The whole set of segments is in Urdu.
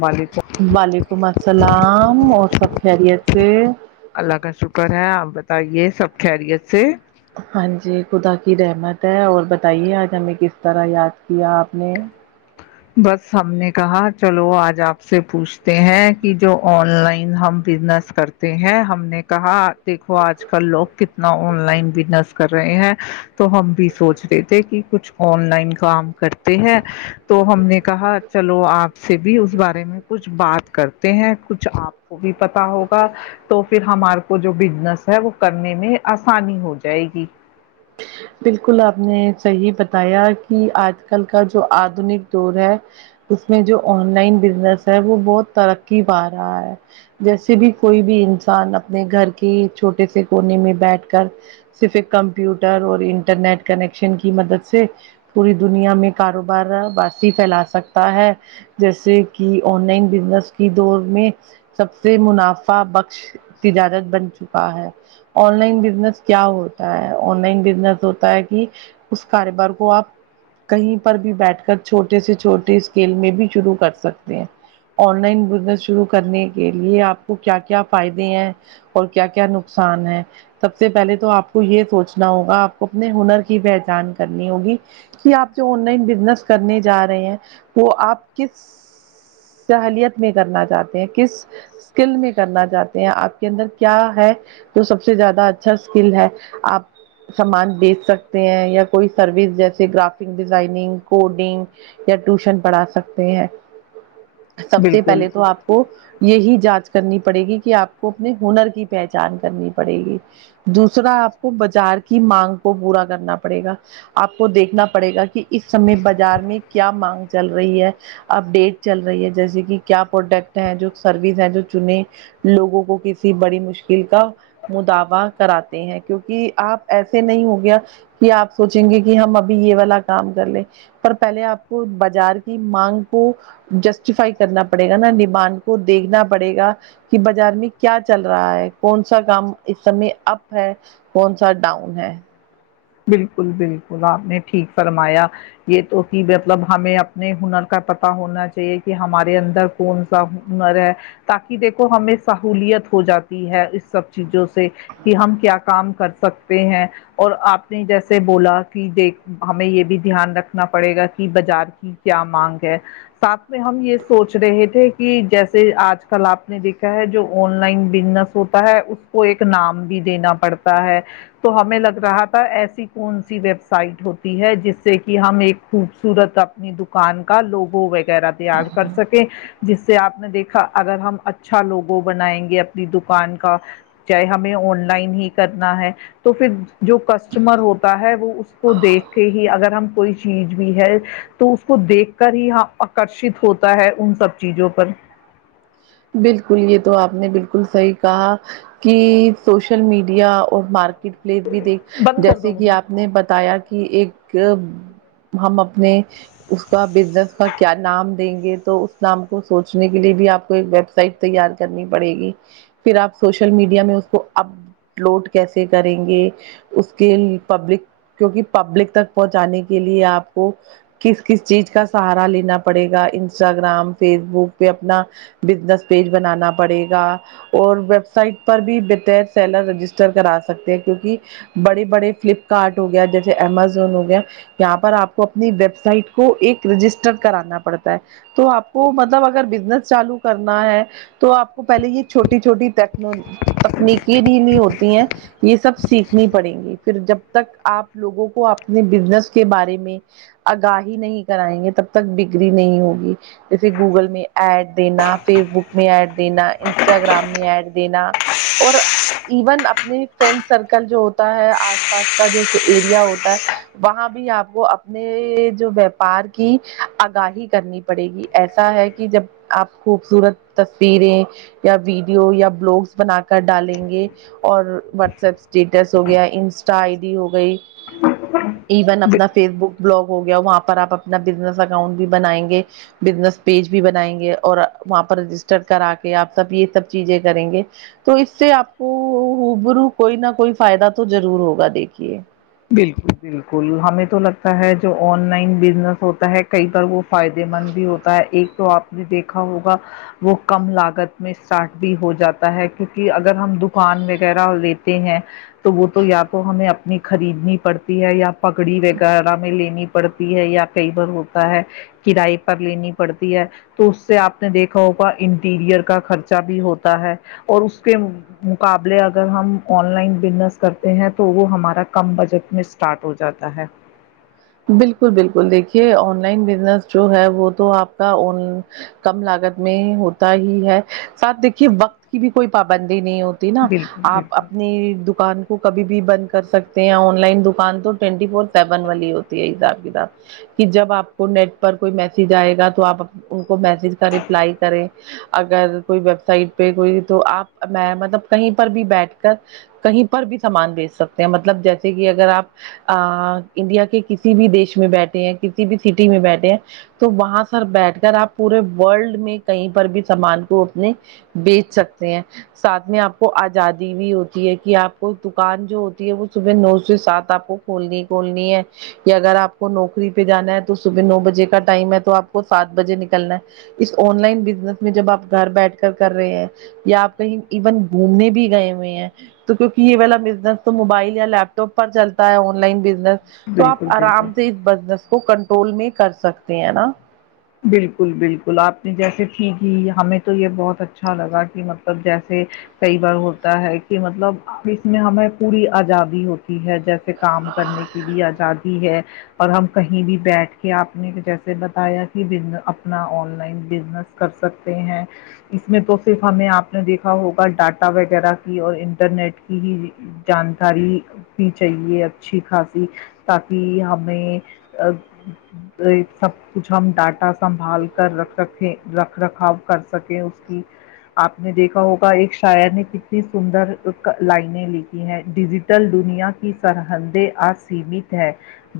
مالی [unintelligible] وعلیکم السلام اور سب خیریت سے اللہ کا شکر ہے آپ بتائیے سب خیریت سے ہاں جی خدا کی رحمت ہے اور بتائیے آج ہمیں کس طرح یاد کیا آپ نے بس ہم نے کہا چلو آج آپ سے پوچھتے ہیں کی جو آن لائن ہم بزنس کر تے ہیں ہم نے کہا دیکھو آج کل لوگ کتنا آن لائن بزنس کر رہے ہیں تو ہم بھی سوچ رہے تھے کی کچھ آن لائن کام کرتے ہیں تو ہم نے کہا چلو آپ سے بھی اس بارے میں کچھ بات کرتے ہیں کچھ آپ کو بھی پتا ہوگا تو فیر ہمار کو جو بزنس ہے وہ کرنے میں آسانی ہو جائے گی بالکل آپ نے صحیح بتایا کی آج کل کا جو آدنک دور ہے اس میں جو آن لائن بزنس ہے وہ بہت ترکی پا رہا ہے جیسے بھی کوئی بھی انسان اپنے گھر کی چھوٹے سے کونے میں بیٹھ کر صرف ایک کمپیوٹر اور انٹرنیٹ کنیکشن کی مدد سے پوری دنیا میں کاروبار بسی فیلا سکتا ہے جیسے کی آن لائن بزنس کی دور میں سب سے منافع بخش تجارت بن چکا ہے آن لائن بزنس کیا ہوتا ہے آن لائن بزنس ہوتا ہے کی اس کاروبار کو آپ کہیں پر بھی بیٹھ کر چھوٹے سے چھوٹے اسکیل میں بھی شروع کر سکتے ہیں آن لائن بزنس شروع کرنے کے لیے آپ کو کیا کیا فائدے ہیں اور کیا کیا نقصان ہے سب سے پہلے تو آپ کو یے سوچ نا ہوگا آپ کو اپنے ہنر کی پہچان کرنی ہوگی کی آپ جو آن لائن بزنس کرنے جا رہے ہیں وہ آپ کس سہلیت میں کرنا چاہتے ہیں کس اسکل میں کرنا چاہتے ہیں آپ کے اندر کیا ہے تو سب سے زیادہ اچھا اسکل ہے آپ سامان بیچ سکتے ہیں یا کوئی سروس جیسے گرافک ڈیزائنیگ کوڈنگ یا ٹیوشن پڑھا سکتے ہیں سب سے بالکل پہلے تو آپ کو یہی جانچ کرنی پڑے گی کہ آپ کو اپنے ہنر کی پہچان کرنی پڑے گی دوسرا آپ کو باجار کی مانگ کو پورا کرنا پڑے گا آپ کو دیکھنا پڑے گا کی اس سمے بازار میں کیا مانگ چل رہی ہے اپڈیٹ چل رہی ہے جیسے کہ کیا پروڈکٹ ہیں جو سروس ہے جو چنے لوگوں کو کسی بڑی مشکل کا موداوہ کراتے ہیں کیونکہ آپ ایسے نہیں ہو گیا کہ آپ سوچیں گے کہ ہم ابھی یہ والا کام کر لیں پر پہلے آپ کو بازار کی مانگ کو جسٹیفائی کرنا پڑے گا نا ڈیمان کو دیکھنا پڑے گا کہ بازار میں کیا چل رہا ہے کون سا کام اس سمے اب ہے کون سا ڈاؤن ہے بلکل بلکل آپ نے ٹھیک فرمایا یہ تو کہ مطلب ہمیں اپنے ہنر کا پتا ہونا چاہیے کہ ہمارے اندر کون سا ہنر ہے تاکہ دیکھو ہمیں سہولیت ہو جاتی ہے اس سب چیزوں سے کہ ہم کیا کام کر سکتے ہیں اور آپ نے جیسے بولا کہ دیک ہمیں یہ بھی دھیان رکھنا پڑے گا کہ بازار کی کیا مانگ ہے ساتھ میں ہم یہ سوچ رہے تھے کہ جیسے آج کل آپ نے دیکھا ہے جو آن لائن بزنس ہوتا ہے اس کو ایک نام بھی دینا پڑتا ہے تو ہمیں لگ رہا ایسی کون سی ویب سائٹ ہوتی ہے جس سے کہ ہم ایک خوبصورت اپ اپنی دکان کا لوبو وغیرہ تیار کر سکیں جس سے آپ نے دیکھا اگر ہم اچھا لوبو بنائیں گے اپنی دکان کا چاہے ہمیں آن لائن ہی کرنا ہے تو پھر جو کسٹمر ہوتا ہے وہ اس کو دیکھ کے ہی اگر ہم کوئی چیز بھی ہے تو اس کو دیکھ کر ہی ہاں آکرشت ہوتا ہے ان سب چیزوں پر بلکل یہ تو آپ نے بلکل صحیح کہا کی شوشل میڈیا اور مارکیٹ پلیز بھی دیکھ بند کر دو جیسے کہ آپ ممی نے بتایا کہ ایک ہم اپنے اپنے اس کا بزنس کا کیا نام دیں گے تو اس نام کو سوچنے کے لیے بھی آپ کو ویب سائٹ تیار کرنی پڑے گی پھر آپ شوشل میڈیا میں اس کو اب لوٹ کیسے کریں گے اس کے پبلک کیونکہ پبلک تک پہنچانے کے لیے آپ کو کس کس چیز کا سہارا لینا پڑے گا انسٹاگرام فیس بک پہ اپنا بزنس پیج بنانا پڑے گا اور ویب سائٹ پر بھی بتیر سیلا رجسٹر کرا سکتے ہیں کیونکہ بڑے بڑے فلپکارٹ ہو گیا جیسے امازون ہو گیا یہاں پر آپ کو اپنی ویب سائٹ کو ایک رجسٹر کرانا پڑتا ہے تو آپ کو مطلب اگر بزنس چالو کرنا ہے تو آپ کو پہلے یہ چھوٹی چھوٹی ٹکنالوجی تکنیکی دینی ہوتی ہیں یہ سب سیکھنی پڑینگی پھر جب تک آپ لوگوں کو اپنے بزنس کے بارے میں آگاہی نہیں کرائیں گے تب تک بگری نہیں ہوگی جیسے گوگل میں ایڈ دینا فیس بک میں ایڈ دینا انسٹاگرام میں ایڈ دینا اور ایون اپنے فرینڈ سرکل جو ہوتا ہے آس پاس کا جو ایریا ہوتا ہے وہاں بھی آپ کو اپنے جو ویپر کی آگاہی کرنی پڑے گی ایسا ہے کہ جب آپ خوبصورت تصویریں یا ویڈیو یا بلاوکس بنا کر ڈالیں گے اور واٹساپ اسٹیٹس ہو گیا انسٹا آئی ڈی ہو گئی ایون اپنا فیس بک بلاک ہو گیا وہاں پر آپ اپنا بزنس اکونٹ بھی بنائیں گے بزنس پیج بھی بنائیں گے اور وہاں پر رجسٹر کرا کے آپ سبھی سب چیزیں کریں گے تو اس سے آپ کو ہبرو کوئی نہ کوئی فائدہ تو ضرور ہوگا دیکھیے بالکل بالکل ہمیں تو لگتا ہے جو آن لائن بزنس ہوتا ہے کئی بار وہ فائدے مند بھی ہوتا ہے ایک تو آپ نے دیکھا ہوگا وہ کم لاگت میں اسٹارٹ بھی ہو جاتا ہے کیونکہ اگر ہم دوکان وغیرہ لیتے ہیں تو وہ تو یا تو ہمیں اپنی خریدنی پڑتی ہے یا پگڑی وغیرہ میں لینی پڑتی ہے یا کئی بار ہوتا ہے کرائے پر لینی پڑتی ہے تو اس سے آپ نے دیکھا ہوگا انٹیریئر کا خرچہ بھی ہوتا ہے اور اس کے مقابلے اگر ہم آن لائن بزنس کرتے ہیں تو وہ ہمارا کم بجٹ میں اسٹارٹ ہو جاتا ہے بالکل بالکل دیکھیے آن لائن بزنس جو ہے وہ تو آپ کا کم لاگت میں ہوتا ہی ہے ساتھ دیکھیے وقت کی بھی کوئی پابندی نہیں ہوتی نا بالکل آپ بالکل اپنے دکان کبھی بھی بند کر سکتے ہیں آن لائن دکان تو ٹوینٹی فور سیون والی ہوتی ہے حساب کتاب کہ جب آپ کو نیٹ پر کوئی میسج آئے گا تو آپ ان کو میسج کر ر پلائی کریں اگر کوئی ویب سائٹ پہ کوئی تو آپ میں مطلب کہیں پر بھی بیٹھ کر کہیں پر بھی سامان بیچ سکتے ہیں مطلب جیسے کہ اگر آپ انڈیا کے کسی بھی دیش میں بیٹھے ہیں کسی بھی سٹی میں بیٹھے ہیں تو وہاں پر بیٹھ کر آپ پورے والڈ میں کہیں پر بھی سامان کو اپنے بیچ سکتے ہیں ساتھ میں آپ کو آزادی بھی ہوتی ہے کہ آپ کو دکان جو ہوتی ہے وہ صبح نو سے سات آپ کو کھولنی کھولنی ہے اگر آپ کو نوکری پہ جانا ہے تو صبح نو بجے کا ٹائم ہے تو آپ کو سات بجے نکلنا ہے اس آن لائن بزنس میں جب آپ گھر بیٹھ کر کر رہے ہیں یا آپ کہیں ایون گھومنے بھی گئے ہوئے ہیں تو کیونکہ یہ والا بزنس تو موبائل یا لیپ ٹاپ پر چلتا ہے آن لائن بزنس تو آپ بالکل بالکل آرام سے اس بزنس کو کنٹرول میں کر سکتے ہیں نا بالکل بالکل آپ نے جیسے سیکھیی ہمیں تو یہ بہت اچھا لگا کہ مطلب جیسے کئی بار ہوتا ہے کہ مطلب اس میں ہمیں پوری آزادی ہوتی ہے جیسے سے کام کرنے کی بھی آزادی ہے اور ہم کہیں بھی بیٹھ کے آپ نے جیسے بتایا ہی بزنس اپنا آن لائن بزنس کر سکتے ہیں اس میں تو صرف ہمیں آپ نے دیکھا ہوگا ڈاٹا وغیرہ کی اور انٹرنیٹ کی ہی جانکاری بھی چاہیے اچھی خاصی تاکہ ہمیں سب کچھ ہم ڈاٹا سنبھال کر رکھ رکھیں رکھ رکھاؤ کر سکیں اس کی آپ نے دیکھا ہوگا ایک شاعر نے کتنی سندر لائن لکھی ہیں ڈیزٹ کل دنیا کی سرحندیں آج سیمت ہیں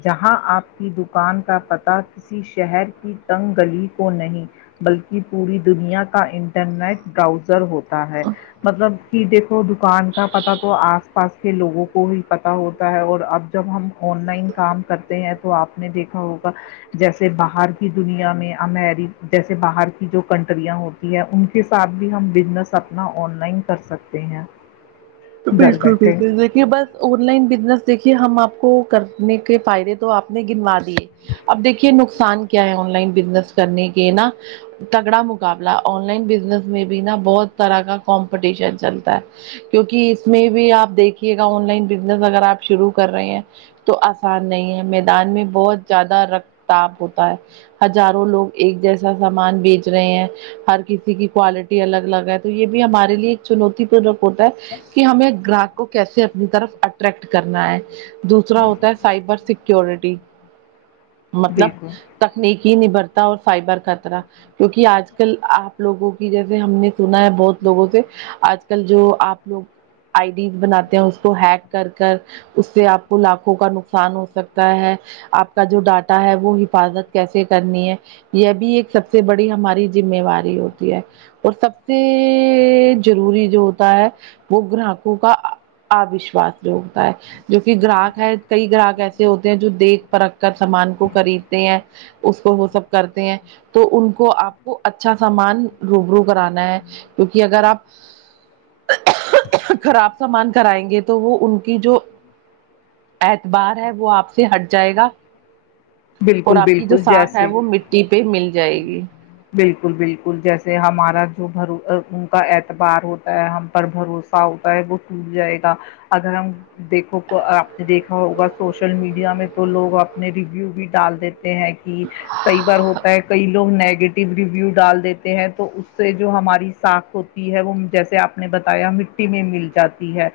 جہاں آپ کی دکان کا پتہ کسی شہر کی تنگ گلی کو نہیں بلکہ پوری دنیا کا انٹرنیٹ براؤزر ہوتا ہے مطلب کہ دیکھو دکان کا پتا تو آس پاس کے لوگوں کو ہی پتا ہوتا ہے اور اب جب ہم آن لائن کام کرتے ہیں تو آپ نے دیکھا ہوگا جیسے باہر کی دنیا میں امیر جیسے باہر کی جو کنٹریاں ہوتی ہیں ان کی کے ساتھ بھی ہم بزنس اپنا آن لائن کر سکتے ہیں تو گھر بالکل بیٹھے بالکل بس آن لائن بزنس دیکھیے ہم آپ کو کرنے کے فائدے تو آپ نے گنوا اب دیکھیے نقصان کیا ہے آن لائن بزنس کرنے کے نا تگڑا مقابلہ آن لائن بزنس میں بھی نا بہت طرح کا کمپٹیشن چلتا ہے کیونکہ اس میں بھی آپ دیکھیے گا آن لائن بزنس اگر آپ شروع کر رہے ہیں تو آسان نہیں ہے میدان میں بہت زیادہ رکتاب ہوتا ہے ہزاروں لوگ ایک جیسا سامان بیچ رہے ہیں ہر کسی کی کوالٹی الگ الگ ہے تو یہ بھی ہمارے لیے ایک چنوتی پورک ہوتا ہے ہمیں گراہک کو کیسے اپنی طرف اٹریکٹ کرنا ہے دوسرا ہوتا ہے سائبر سیکورٹی مطلب بالکل تکنیکی نبھرتا اور فائبر خطرہ کیونکہ آج کل آپ لوگوں کی جیسے ہم نے سنا ہے بہت لوگوں سے آج کل جو آپ لوگ آئی ڈیز بناتے ہیں اس کو ہیک کر کر اس سے آپ کو لاکھوں کا نقصان ہو سکتا ہے آپ کا جو ڈاٹا ہے وہ حفاظت کیسے کرنی ہے یہ بھی ایک سب سے بڑی ہماری ذمہواری ہوتی ہے اور سب سے ضروری جو ہوتا ہے وہ گراہکوں کا اوشواس ہوتا ہے جو کہ گراہک ہے کئی گراہک ایسے ہوتے ہیں جو دیکھ پرکھ کر سامان کو خریدتے ہیں اس کو وہ سب کرتے ہیں تو ان کو آپ کو اچھا سامان روبرو کرانا ہے کیونکہ اگر آپ خراب سامان کرائیں گے تو وہ ان کی جو اعتبار ہے وہ آپ سے ہٹ جائے گا اور بالکل آپ بالکل ساکھ ہے جیسے وہ مٹی پہ مل جائے گی بالکل بالکل جیسے ہمارا جو ان کا اعتبار ہوتا ہے ہم پر بھروسہ ہوتا ہے وہ ٹوٹ جائے گا اگر ہم دیکھو آپ نے دیکھا ہوگا سوشل میڈیا میں تو لوگ اپنے ریویو بھی ڈال دیتے ہیں کہ کئی بار ہوتا ہے کئی لوگ نیگیٹو ریویو ڈال دیتے ہیں تو اس سے جو ہماری ساکھ ہوتی ہے وہ جیسے آپ نے بتایا مثی میں مل جاتی ہے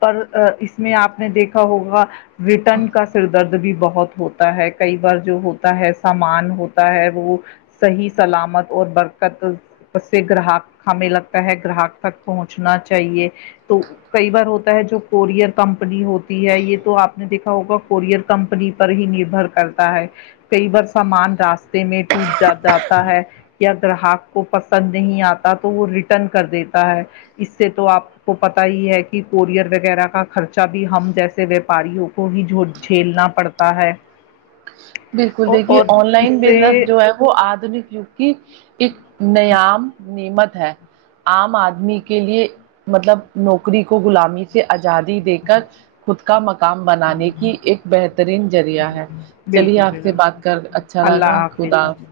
پر اس میں آپ نے دیکھا ہوگا رٹن کا سردرد بھی بہت ہوتا ہے کئی بار جو ہوتا ہے سامان ہوتا ہے وہ صحیح سلامت اور برکت اسس سے گراہک ہمیں لگتا ہے گراہک تک پہنچنا چاہیے تو کئی بار ہوتا ہے جو کورئیر کمپنی ہوتی ہے یہ تو آپ نے دیکھا ہوگا کوریئیر کمپنی پر ہی نربھر کرتا ہے کئی بار سامان راستے میں ٹوٹ جاتا ہے یا گراہک کو پسند نہیں آتا تو وہ ریٹرن کر دیتا ہے اس سے تو آپ کو پتا ہی ہے کہ کورئر وغیرہ کا خرچہ بھی ہم جیسے ویاپاروں کو ہی جھیلنا پڑتا ہے بالکل دیکھیے اور آن اس لائن سے بزنس جو ہے وہ آدمی کیونکہ ایک نیام نعمت ہے عام آدمی کے لیے مطلب نوکری کو غلامی سے آزادی دے کر خود کا مقام بنانے کی ایک بہترین ذریعہ ہے چلیے بالکل آپ سے بالکل بات کر اچھا لگا خدا حافظ